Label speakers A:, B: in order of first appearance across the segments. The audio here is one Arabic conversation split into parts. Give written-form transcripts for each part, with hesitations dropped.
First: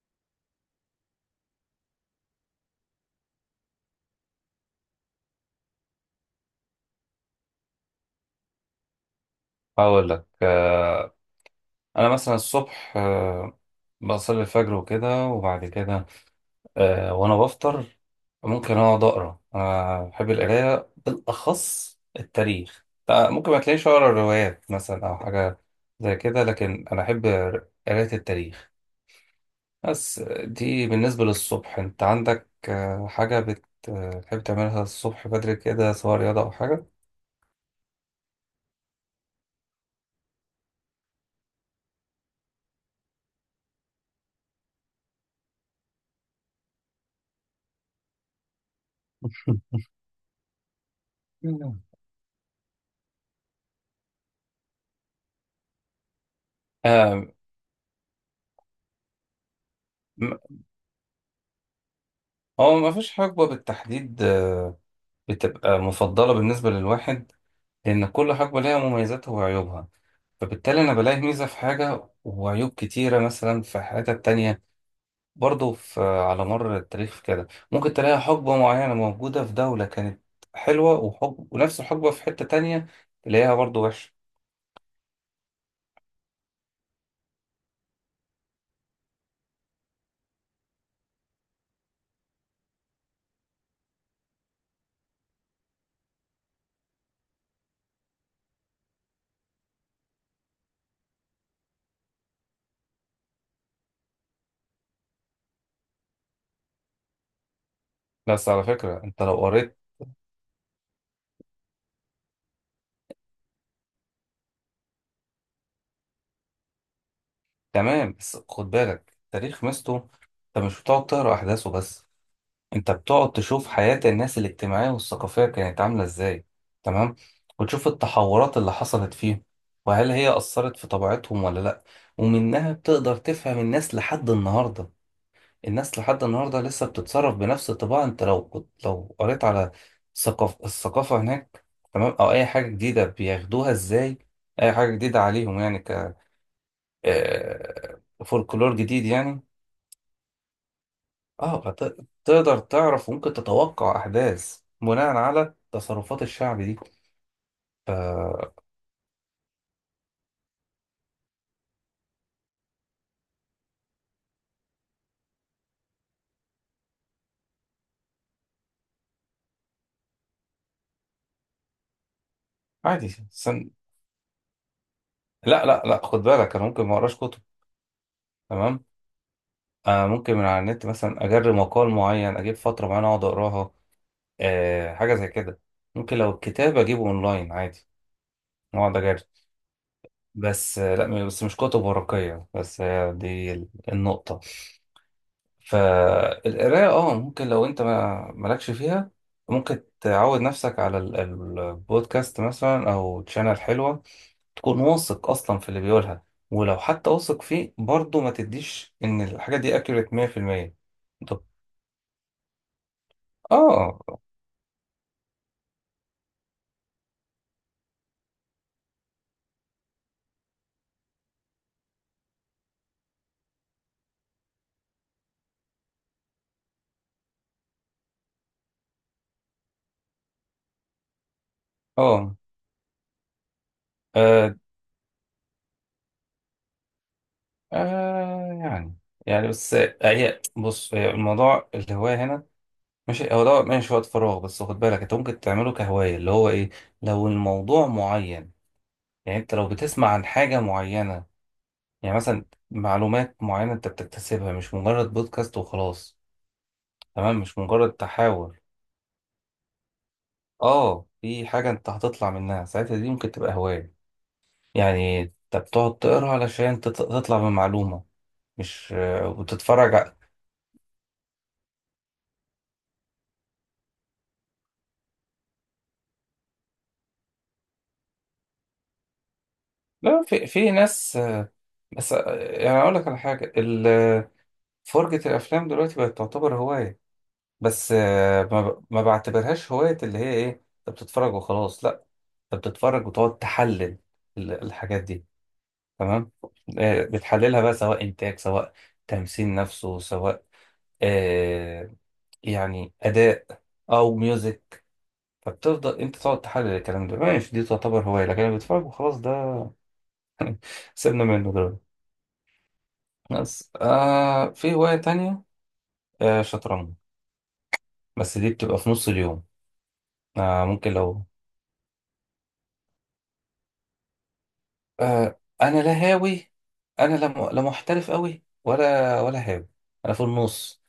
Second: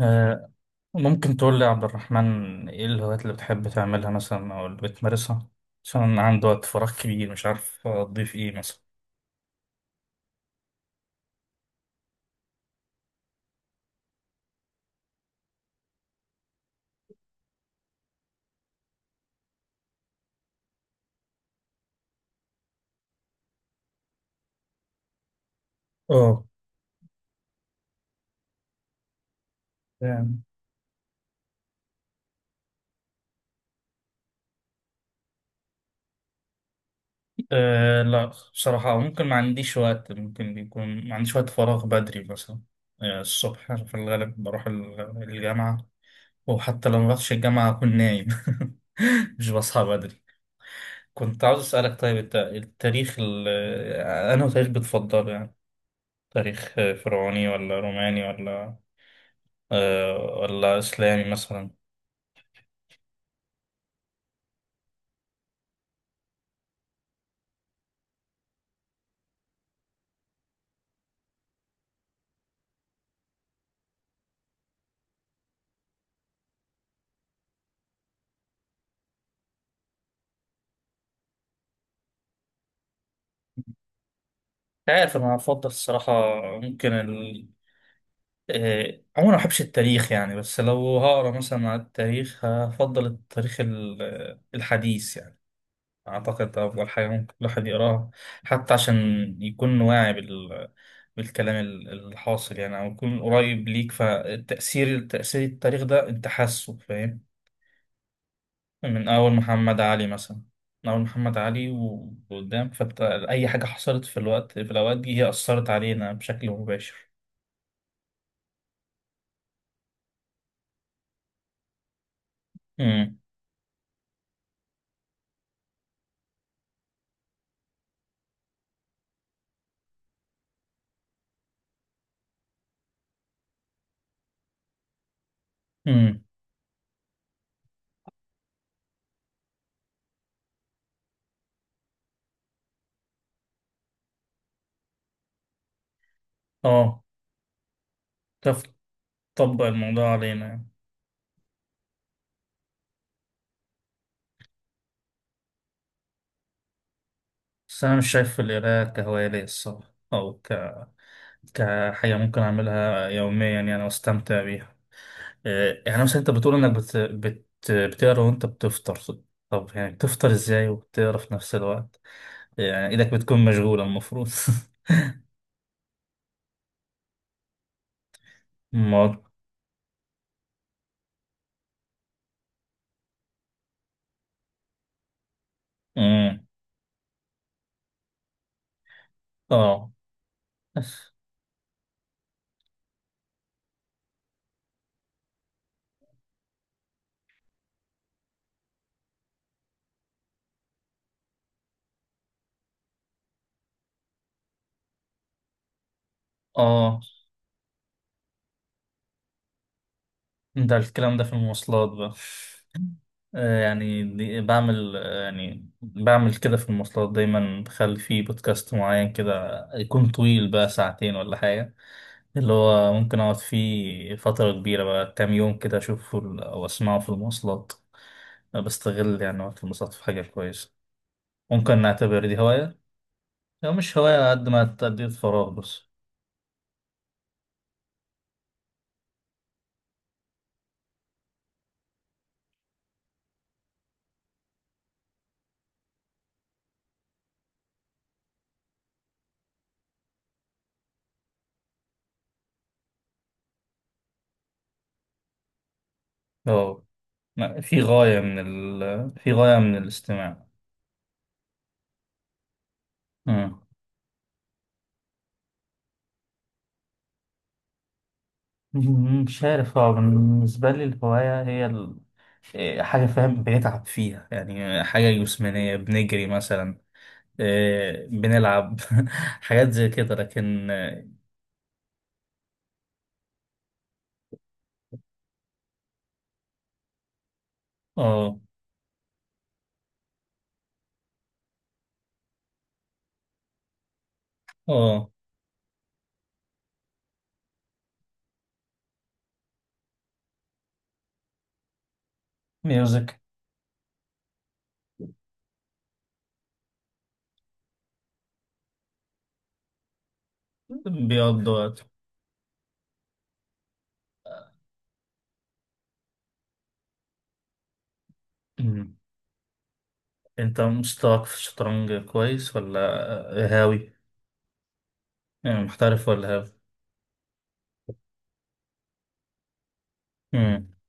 A: آه، ممكن تقول لي يا عبد الرحمن، ايه الهوايات اللي بتحب تعملها مثلا، او اللي بتمارسها؟ عشان أنا عندي وقت فراغ كبير، مش عارف اضيف ايه مثلا.
B: هقول لك انا مثلا الصبح بصلي الفجر وكده. وبعد كده وانا بفطر ممكن اقعد اقرا. انا بحب القرايه، بالاخص التاريخ. ممكن ما تلاقيش اقرا روايات مثلا او حاجه زي كده،
A: اه،
B: لكن انا احب قرايه التاريخ. بس
A: تمام.
B: دي بالنسبه للصبح. انت عندك حاجه بتحب تعملها الصبح بدري كده، سواء رياضه او حاجه؟
A: لا، بصراحة ممكن ما عنديش وقت، ممكن بيكون ما عنديش وقت فراغ بدري مثلا. الصبح أنا في الغالب بروح الجامعة، وحتى لو ما رحتش الجامعة أكون نايم. مش بصحى بدري. كنت عاوز
B: مم.
A: أسألك، طيب التاريخ أنا تاريخ بتفضله يعني؟ تاريخ
B: آه،
A: فرعوني ولا روماني ولا
B: م-
A: ولا إسلامي مثلا؟ مش
B: هو ما فيش حقبة بالتحديد بتبقى مفضلة بالنسبة للواحد، لأن كل حقبة ليها مميزاتها وعيوبها. فبالتالي أنا بلاقي ميزة في حاجة وعيوب كتيرة مثلا في حتة تانية. برضه في على مر التاريخ كده، ممكن تلاقي حقبة معينة موجودة في دولة كانت حلوة، وحقبة ونفس الحقبة في حتة تانية تلاقيها برضه وحشة.
A: عارف. أنا أفضل الصراحة. ممكن ال... عموما ما بحبش التاريخ يعني، بس لو هقرا مثلا على التاريخ هفضل التاريخ الحديث يعني. أعتقد ده أفضل حاجة ممكن الواحد يقراها، حتى عشان يكون واعي بالكلام الحاصل يعني، أو يكون قريب ليك. فالتأثير، تأثير التاريخ ده، أنت حاسه فاهم.
B: بس على فكرة
A: من
B: أنت
A: أول
B: لو قريت.
A: محمد علي مثلا. من أول محمد علي وقدام، فأي حاجة حصلت في في الأوقات دي هي أثرت علينا بشكل مباشر.
B: تمام، بس خد بالك التاريخ مستو، أنت مش بتقعد تقرا أحداثه بس، انت
A: امم
B: بتقعد تشوف حياة الناس الاجتماعية والثقافية كانت عاملة ازاي. تمام. وتشوف التحورات اللي حصلت فيهم، وهل هي أثرت في طبيعتهم ولا لأ. ومنها بتقدر تفهم الناس لحد النهاردة. الناس
A: امم
B: لحد النهاردة لسه بتتصرف بنفس الطباع. انت لو كنت لو قريت على ثقافة الثقافة هناك. تمام. أو أي حاجة جديدة بياخدوها ازاي، أي حاجة جديدة عليهم يعني ك
A: اه، تف-
B: فولكلور جديد يعني.
A: تطبق الموضوع علينا يعني.
B: اه تقدر تعرف وممكن تتوقع احداث بناء على تصرفات الشعب دي.
A: بس أنا مش شايف القراءة كهواية الصراحة، أو كحاجة ممكن أعملها يوميا يعني وأستمتع بيها. يعني مثلا أنت بتقول إنك بتقرا وأنت بتفطر. طب يعني بتفطر إزاي وبتقرا في نفس الوقت؟ يعني
B: عادي
A: إيدك بتكون مشغولة المفروض.
B: لا لا لا، خد بالك انا ممكن ما اقراش كتب. تمام. آه ممكن من على النت مثلا اجرب مقال معين، اجيب فتره معينه اقعد اقراها. آه حاجه زي كده. ممكن لو
A: مم.
B: الكتاب اجيبه اونلاين عادي اقعد اجرب.
A: اه،
B: بس آه لا، بس مش كتب ورقيه بس. آه دي النقطه. فالقراية اه ممكن لو انت ما مالكش فيها، ممكن تعود نفسك على البودكاست مثلا او تشانل حلوة. تكون واثق اصلا في اللي بيقولها. ولو
A: اه،
B: حتى واثق فيه برضه، ما تديش ان الحاجة دي اكيوريت 100%.
A: ده الكلام ده في
B: طب
A: المواصلات بقى.
B: اه
A: يعني بعمل يعني بعمل كده في المواصلات دايما، بخلي فيه بودكاست معين كده يكون طويل بقى ساعتين ولا حاجة، اللي هو ممكن أقعد فيه فترة كبيرة بقى كام يوم كده، أشوفه أو أسمعه في المواصلات. بستغل يعني وقت المواصلات في حاجة كويسة. ممكن نعتبر
B: اه
A: دي هواية، أو مش هواية قد
B: آه،
A: ما تأدية فراغ بس.
B: آه، يعني يعني بس هي بص، هي الموضوع الهواية هنا ماشي. هو ده ماشي وقت فراغ، بس خد بالك انت ممكن تعمله كهواية اللي هو ايه، لو الموضوع معين. يعني انت لو بتسمع عن حاجة معينة، يعني مثلا معلومات معينة انت بتكتسبها، مش مجرد بودكاست وخلاص.
A: أه
B: تمام. مش
A: في
B: مجرد
A: غاية من
B: تحاور.
A: في غاية من الاستماع.
B: اه في حاجة انت هتطلع منها ساعتها، دي ممكن تبقى هواية. يعني انت بتقعد تقرا علشان تطلع بمعلومة، مش
A: مش عارف، هو
B: وتتفرج ع-
A: بالنسبة لي الهواية هي حاجة فاهم بنتعب فيها يعني، حاجة جسمانية، بنجري مثلا، بنلعب. حاجات زي كده،
B: لا في
A: لكن
B: ناس بس يعني اقول لك على حاجة ال- فرجة الافلام دلوقتي بقت تعتبر هواية. بس
A: اه،
B: ما بعتبرهاش هواية اللي هي ايه، انت بتتفرج وخلاص لا. فبتتفرج وتقعد تحلل ال- الحاجات
A: اه،
B: دي. تمام. بتحللها بقى، سواء إنتاج، سواء تمثيل نفسه، سواء آه يعني
A: ميوزك.
B: أداء، أو ميوزك. فبتفضل أنت تقعد تحلل الكلام ده ماشي، دي تعتبر هواية. لكن أنا بتفرج وخلاص ده. سيبنا
A: بيقضي
B: منه
A: وقت.
B: دلوقتي. بس آه في هواية تانية، آه شطرنج. بس دي بتبقى في
A: أمم.
B: نص اليوم.
A: انت
B: آه ممكن
A: مستواك
B: لو.
A: في الشطرنج كويس ولا هاوي؟
B: آه
A: يعني
B: أنا لا
A: محترف ولا هاوي؟
B: هاوي. أنا لا لا محترف أوي ولا هاوي. أنا في
A: أمم.
B: النص.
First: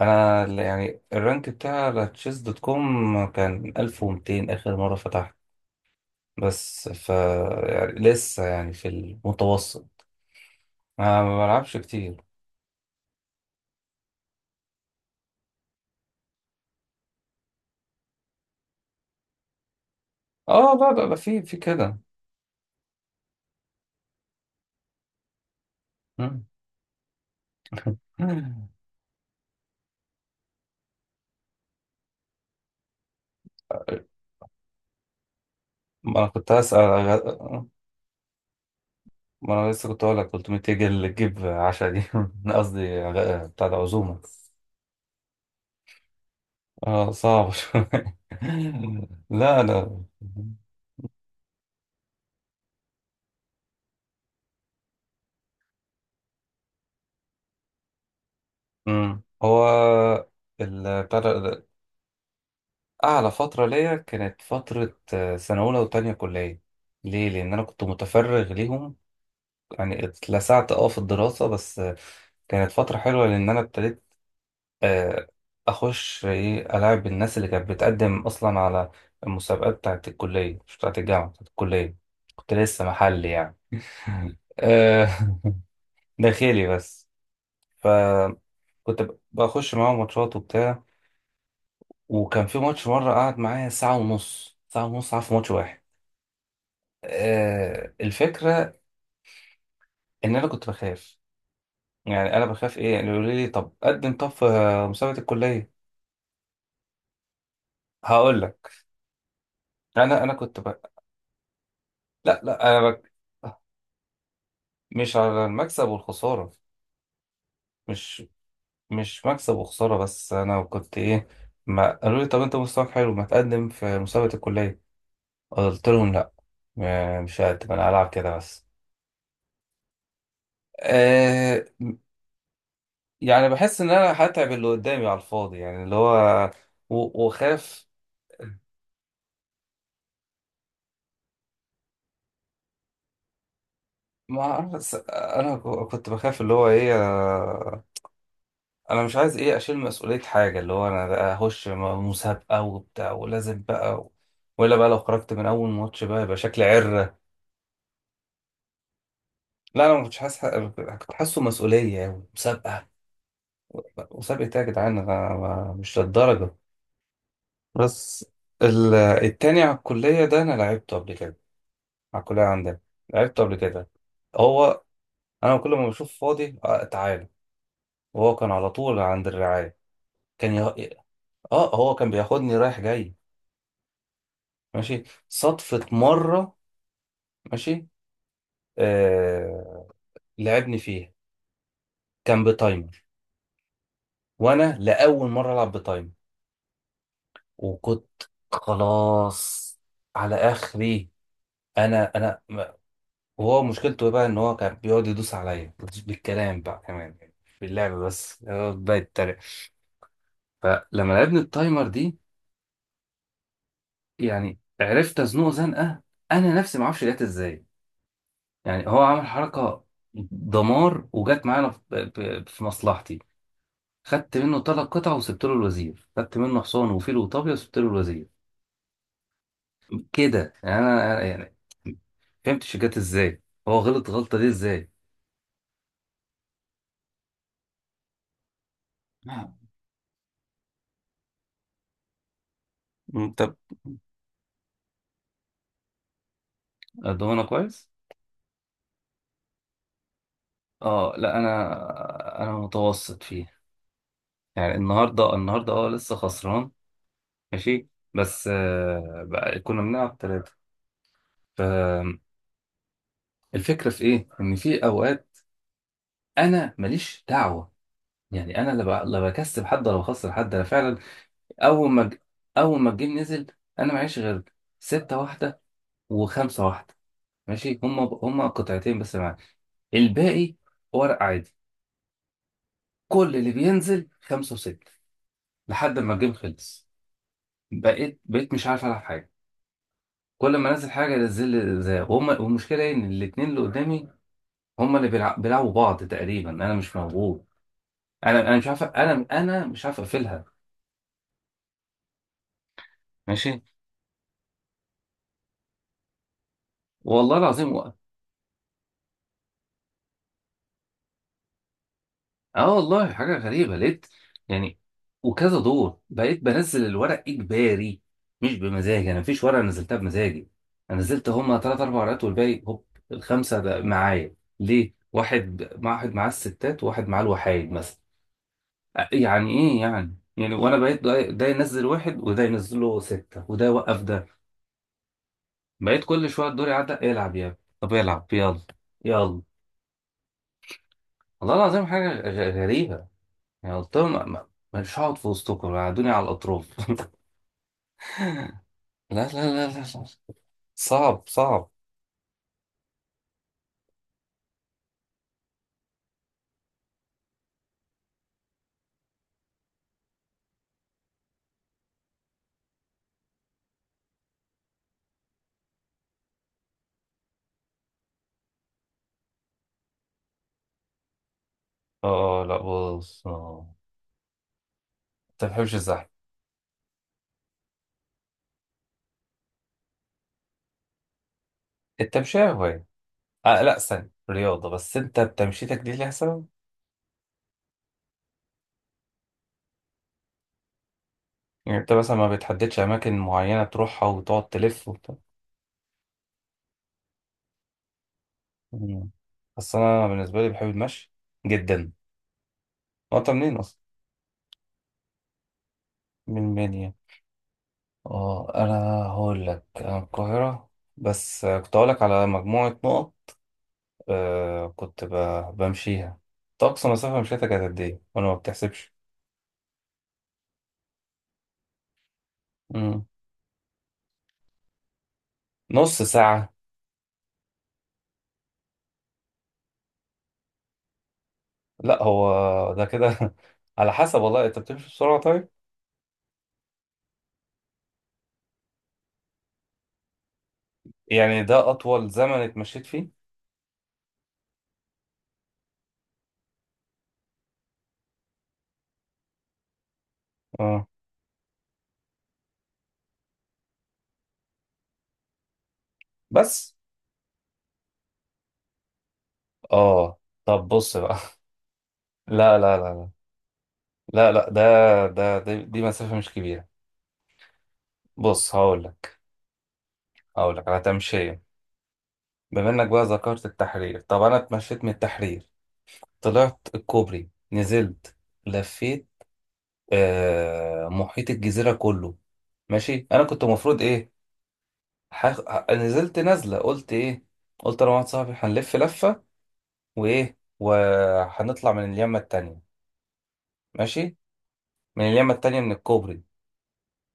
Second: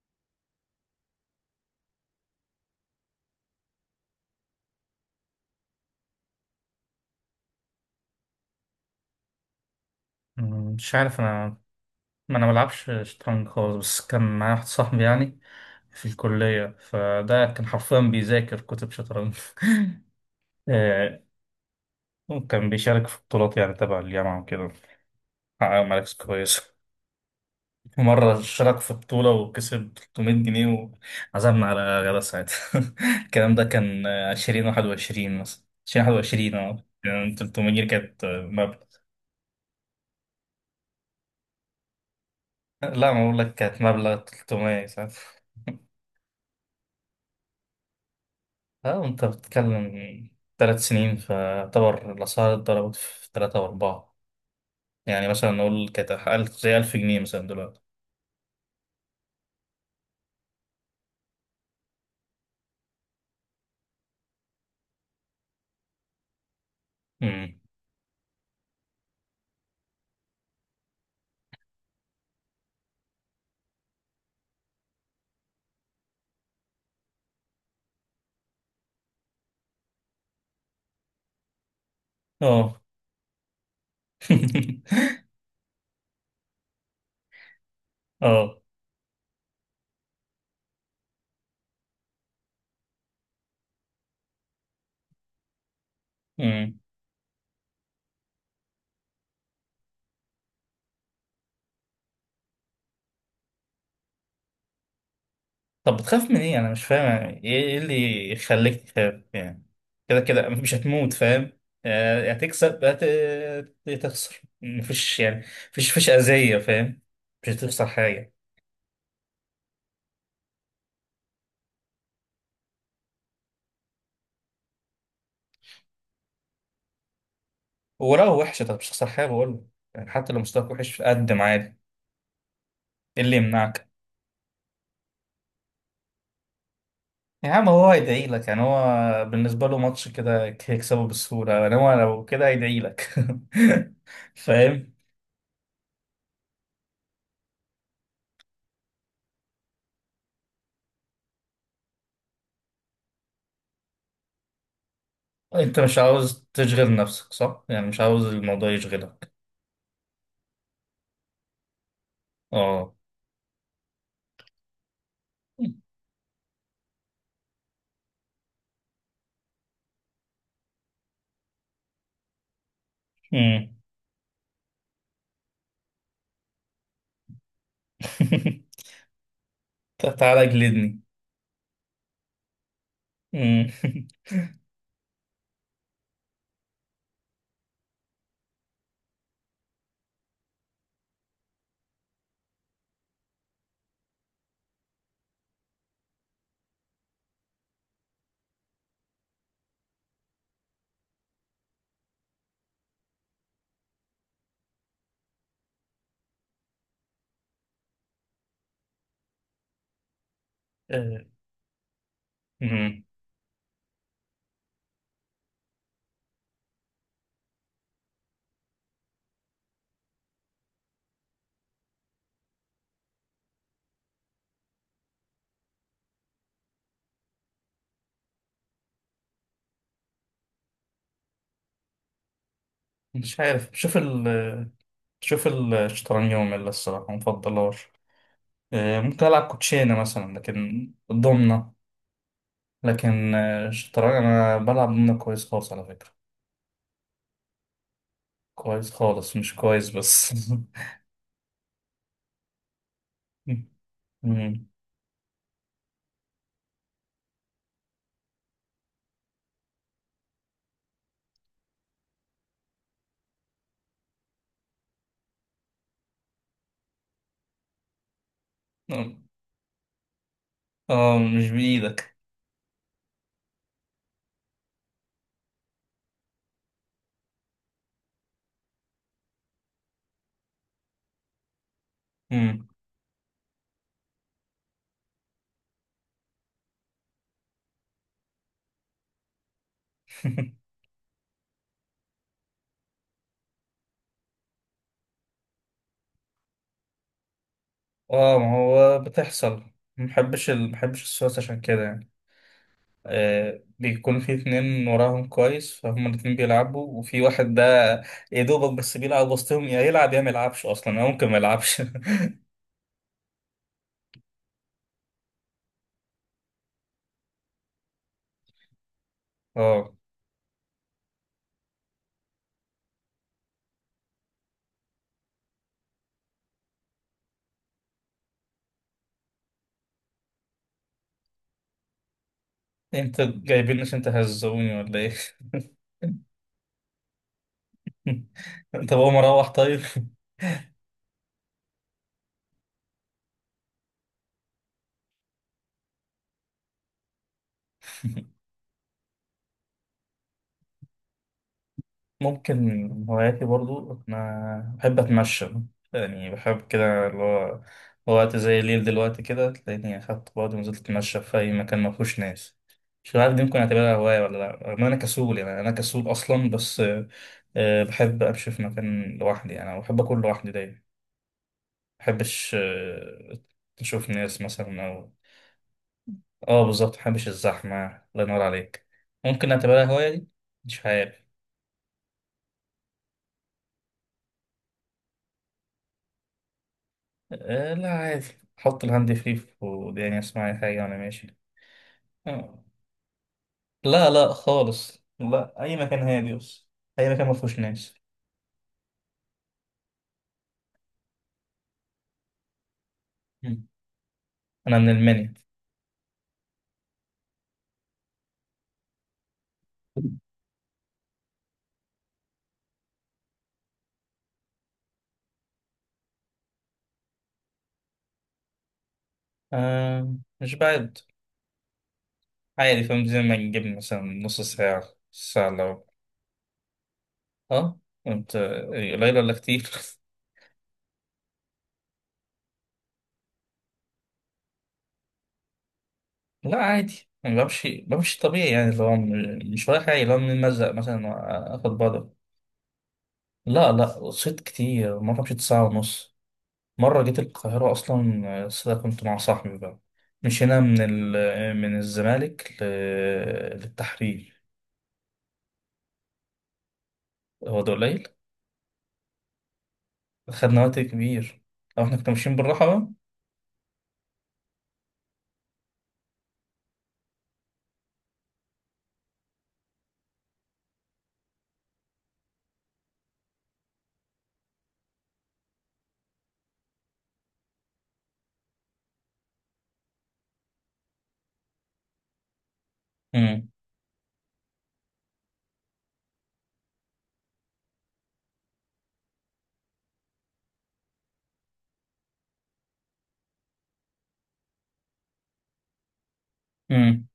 B: انا ال- يعني الرانك بتاع على تشيس دوت كوم كان 1200 اخر مره فتحت. بس ف يعني لسه يعني في المتوسط.
A: مش عارف
B: انا ما
A: انا.
B: بلعبش كتير.
A: ما انا بلعبش شطرنج خالص، بس كان معايا واحد صاحبي يعني في الكلية، فده كان حرفيا بيذاكر كتب شطرنج.
B: اه لا لا لا
A: آه،
B: في كده.
A: وكان بيشارك في بطولات يعني تبع الجامعة وكده. حقق مراكز
B: مم.
A: كويسة. مرة شارك في بطولة وكسب 300 جنيه، وعزمنا على غدا ساعتها. الكلام ده كان 2021 مثلا. عشرين واحد
B: ما انا كنت
A: وعشرين
B: هسأل
A: اه، كان
B: أغ-
A: 300 جنيه كانت مبلغ.
B: ما انا لسه كنت هقول لك 300 جنيه اللي تجيب عشا دي قصدي
A: لا، ما بقول لك
B: بتاع ده
A: كانت مبلغ
B: عزومه.
A: 300 ساعتها.
B: اه صعب شويه.
A: اه، انت
B: لا
A: بتتكلم
B: لا.
A: 3 سنين، فاعتبر الاسعار اتضربت في ثلاثة واربعة. يعني مثلا نقول كانت ألف، زي ألف جنيه مثلا دلوقتي.
B: مم. هو ال- بتاع ده أعلى فترة ليا كانت فترة سنة أولى وتانية كلية. ليه؟ لأن
A: امم
B: أنا كنت متفرغ ليهم. يعني اتلسعت أه في الدراسة، بس كانت فترة حلوة لأن أنا ابتديت آه، أخش إيه، ألاعب الناس اللي كانت بتقدم أصلا على المسابقات بتاعة الكلية، مش بتاعة الجامعة، بتاعة الكلية. كنت
A: اه.
B: لسه محلي يعني. آه، داخلي بس.
A: اه.
B: فكنت بخش معاهم ماتشات وبتاع. وكان في ماتش مرة قعد معايا ساعة ونص، ساعة ونص قعد في ماتش واحد.
A: امم
B: الفكرة إن أنا كنت بخاف. يعني أنا بخاف إيه يعني، يقولوا لي طب قدم طب في مسابقة الكلية.
A: طب بتخاف من ايه؟ انا مش فاهم، يعني ايه؟ إيه اللي
B: هقول لك.
A: يخليك تخاف يعني؟ كده
B: أنا
A: كده
B: كنت
A: مش
B: ب...
A: هتموت فاهم. يا
B: لا لا
A: هتكسب
B: أنا
A: يا
B: بك...
A: يا تخسر،
B: مش
A: مفيش يعني.
B: على المكسب
A: مفيش
B: والخسارة.
A: اذية فاهم. مش هتخسر
B: مش
A: حاجة.
B: مش مكسب وخسارة. بس أنا كنت إيه، ما قالوا لي طب أنت مستواك حلو، ما تقدم في مسابقة الكلية. قلت لهم لا، مش هقدم، أنا هلعب كده
A: ولو وحش،
B: بس.
A: طب مش هتخسر حاجة بقول لك. يعني حتى لو مستواك وحش قدم
B: آه
A: عادي، ايه اللي
B: يعني بحس
A: يمنعك؟
B: إن أنا هتعب اللي قدامي على الفاضي، يعني اللي هو
A: يا عم هو
B: وخاف.
A: هيدعي لك يعني. هو بالنسبة له ماتش كده هيكسبه بالسهولة، يعني هو لو كده هيدعي لك.
B: ما اعرف،
A: فاهم.
B: بس انا كنت بخاف اللي هو ايه انا مش عايز ايه اشيل مسؤولية حاجة، اللي هو انا بقى اخش مسابقة وبتاع ولازم بقى و- ولا بقى لو خرجت من اول
A: انت مش
B: ماتش بقى يبقى
A: عاوز
B: شكلي
A: تشغل
B: عرة.
A: نفسك صح يعني، مش عاوز الموضوع يشغلك.
B: لا انا ما كنتش حاسس كنت حاسه مسؤولية أوي مسابقة.
A: اه.
B: مسابقة ايه يا جدعان، انا مش للدرجة. بس ال- التاني على الكلية ده انا لعبته قبل كده، على الكلية عندنا، لعبته قبل
A: مم.
B: كده. هو انا كل ما بشوف فاضي تعالى. وهو كان على طول عند الرعاية.
A: تعالى
B: كان
A: جلدني.
B: اه هو كان بياخدني رايح جاي.
A: مم.
B: ماشي صدفة مرة. ماشي. آه لعبني فيها كان بتايمر، وانا لأول مرة العب بتايمر، وكنت خلاص على اخري. انا ما- وهو مشكلته بقى ان هو كان بيقعد يدوس عليا، مش بالكلام بقى كمان يعني في اللعب بس، يقعد بقى يتريق. فلما
A: آه،
B: لعبني التايمر دي،
A: مم.
B: يعني عرفت ازنقه زنقه. انا نفسي ما اعرفش جت ازاي، يعني هو عمل حركة دمار وجت معانا في في مصلحتي. خدت منه ثلاث قطع وسبت له الوزير، خدت منه حصان وفيل وطابية وسبت له الوزير. كده يعني انا يعني فهمتش جت
A: مش
B: ازاي.
A: عارف.
B: هو غلط الغلطة دي ازاي.
A: شوف الشطرنج يوم الصراحة مفضلهاش. ممكن ألعب
B: نعم.
A: كوتشينة مثلا لكن ضمنة. لكن
B: انت
A: الشطرنج أنا بلعب ضمنة كويس خالص على فكرة.
B: الضمانة كويس.
A: كويس خالص، مش كويس بس.
B: اه لا انا متوسط فيه.
A: مم.
B: يعني النهارده النهارده اه لسه خسران. ماشي. بس آه بقى كنا بنلعب ثلاثة. فالفكرة في ايه، ان في اوقات انا ماليش دعوة. يعني انا لا لا بكسب حد ولا بخسر حد انا فعلا.
A: اه، مش
B: اول ما
A: بإيدك.
B: اول ما الجيم نزل، انا معيش غير ستة واحدة وخمسة واحدة ماشي. هما هما قطعتين بس معايا، الباقي ورق عادي.
A: مم.
B: كل اللي بينزل خمسة وستة لحد ما الجيم خلص. بقيت مش عارف العب حاجة. كل ما انزل حاجة انزل زي وهم. والمشكلة ايه، ان الاتنين اللي قدامي هما اللي بيلعبوا بعض تقريبا، انا مش موجود.
A: اه،
B: انا
A: ما
B: انا مش عارف
A: هو
B: انا
A: بتحصل.
B: انا مش عارف اقفلها.
A: محبش السويس عشان كده يعني.
B: ماشي.
A: بيكون في اتنين وراهم كويس فهم، الاتنين بيلعبوا، وفي
B: والله
A: واحد ده،
B: العظيم.
A: يا دوبك بس بيلعب وسطهم، يا يلعب يا ما يلعبش اصلا، او ممكن ما يلعبش.
B: اه والله حاجة غريبة لقيت يعني، وكذا دور بقيت بنزل الورق إجباري، مش بمزاجي. أنا مفيش ورقة
A: اه،
B: نزلتها بمزاجي. أنا نزلت هما تلات أربع ورقات والباقي هوب، الخمسة ده معايا. ليه؟ واحد مع واحد معاه الستات، وواحد معاه الوحايد مثلا. يعني إيه يعني؟ يعني وأنا بقيت ده ده ينزل واحد، وده ينزل له
A: انت
B: ستة، وده
A: جايبين عشان
B: يوقف ده.
A: تهزوني ولا ايه؟
B: بقيت كل شوية الدور يعدي، العب يا ابني. طب العب يلا.
A: طب هو
B: يلا.
A: مروح طيب.
B: والله العظيم حاجة غريبة. يعني قلت لهم مش هقعد في وسطكم، قعدوني على الأطراف. لا لا لا لا لا. صعب صعب.
A: ممكن هواياتي برضو، أنا بحب أتمشى. يعني بحب كده اللي هو، وقت زي الليل دلوقتي كده تلاقيني أخدت بعض ونزلت أتمشى في أي مكان ما فيهوش ناس. مش عارف دي ممكن أعتبرها هواية ولا لأ. رغم إن أنا كسول، يعني أنا كسول أصلا، بس بحب أمشي في مكان لوحدي. يعني أنا بحب أكون لوحدي دايما.
B: اه
A: مبحبش
B: لا بص آه.
A: أشوف ناس مثلا أو...
B: انت ما بتحبش الزحمة.
A: بالظبط، مبحبش الزحمة. الله ينور عليك. ممكن أعتبرها هواية دي. مش عارف.
B: التمشية هواية. آه لا استنى رياضة، بس انت بتمشيتك دي ليها سبب.
A: لا عادي، حط الهاند فري في وداني، اسمع اي حاجة وانا ماشي.
B: يعني انت مثلا ما
A: آه.
B: بتحددش أماكن معينة تروحها
A: لا، لا
B: وتقعد تلف
A: خالص،
B: وبتاع.
A: لا، اي مكان هادي بس. اي مكان ما فيهوش ناس.
B: مم. بس أنا بالنسبة لي بحب المشي جدا. وأنت منين
A: مم.
B: أصلا؟
A: انا من المنيا.
B: من المنيا. اه أنا هقول لك أنا من القاهرة. بس كنت هقول لك على مجموعة نقط. آه كنت بمشيها. طب أقصى مسافة مشيتها كانت قد إيه؟ وأنا ما بتحسبش.
A: آه مش بعد. عادي، فاهم
B: مم.
A: زي ما نجيب مثلا نص ساعة، ساعة لو.
B: نص ساعة.
A: اه، انت قليل ولا كتير؟
B: لا هو ده كده على حسب، والله أنت بتمشي بسرعة طيب؟
A: لا عادي، انا بمشي طبيعي، يعني اللي هو مش رايح، عادي اللي هو من المزق مثلا
B: يعني ده
A: اخد
B: أطول
A: بعض.
B: زمن اتمشيت فيه؟
A: لا لا، صيد كتير. مرة مشيت ساعة ونص. مرة جيت القاهرة أصلا، بس ده كنت مع صاحبي بقى. مشينا
B: اه.
A: من الزمالك للتحرير.
B: بس؟
A: هو ده قليل؟
B: اه.
A: خدنا
B: طب
A: وقت
B: بص بقى.
A: كبير لو احنا كنا ماشيين
B: لا
A: بالراحة
B: لا
A: بقى.
B: لا لا لا لا ده ده دي, دي مسافة مش كبيرة. بص هقول لك، هقول لك على تمشية، بما إنك بقى ذكرت التحرير. طب أنا اتمشيت من التحرير، طلعت الكوبري، نزلت، لفيت محيط الجزيرة كله. ماشي انا كنت
A: امم
B: المفروض ايه نزلت نازلة قلت ايه، قلت انا واحد صاحبي هنلف لفة، وايه وهنطلع من اليمة التانية. ماشي، من اليمة التانية من الكوبري.
A: امم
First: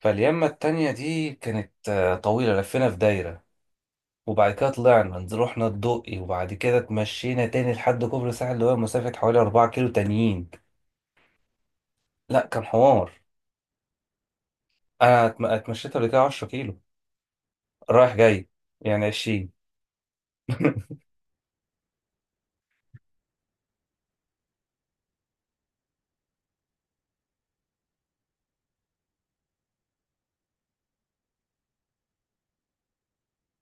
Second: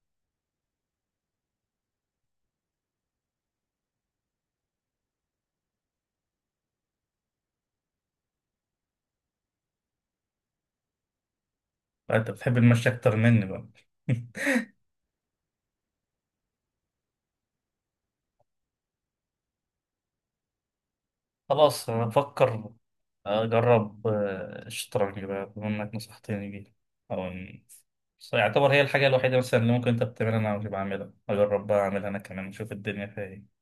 B: فاليمة التانية دي كانت طويلة، لفينا في دايرة. وبعد كده طلعنا رحنا الدقي، وبعد كده اتمشينا تاني لحد كوبري الساحل، اللي هو مسافة حوالي 4 كيلو تانيين.
A: انت
B: لا
A: بتحب
B: كان
A: المشي أكتر
B: حوار.
A: مني بقى.
B: انا اتمشيت قبل كده 10 كيلو رايح جاي، يعني 20.
A: خلاص، أنا بفكر أجرب الشطرنج بقى بما إنك نصحتني بيه. أو إن- بس يعتبر هي الحاجة الوحيدة مثلا اللي ممكن أنت بتعملها أنا مش بعملها. أجرب بقى أعملها أنا كمان أشوف الدنيا فيها إيه.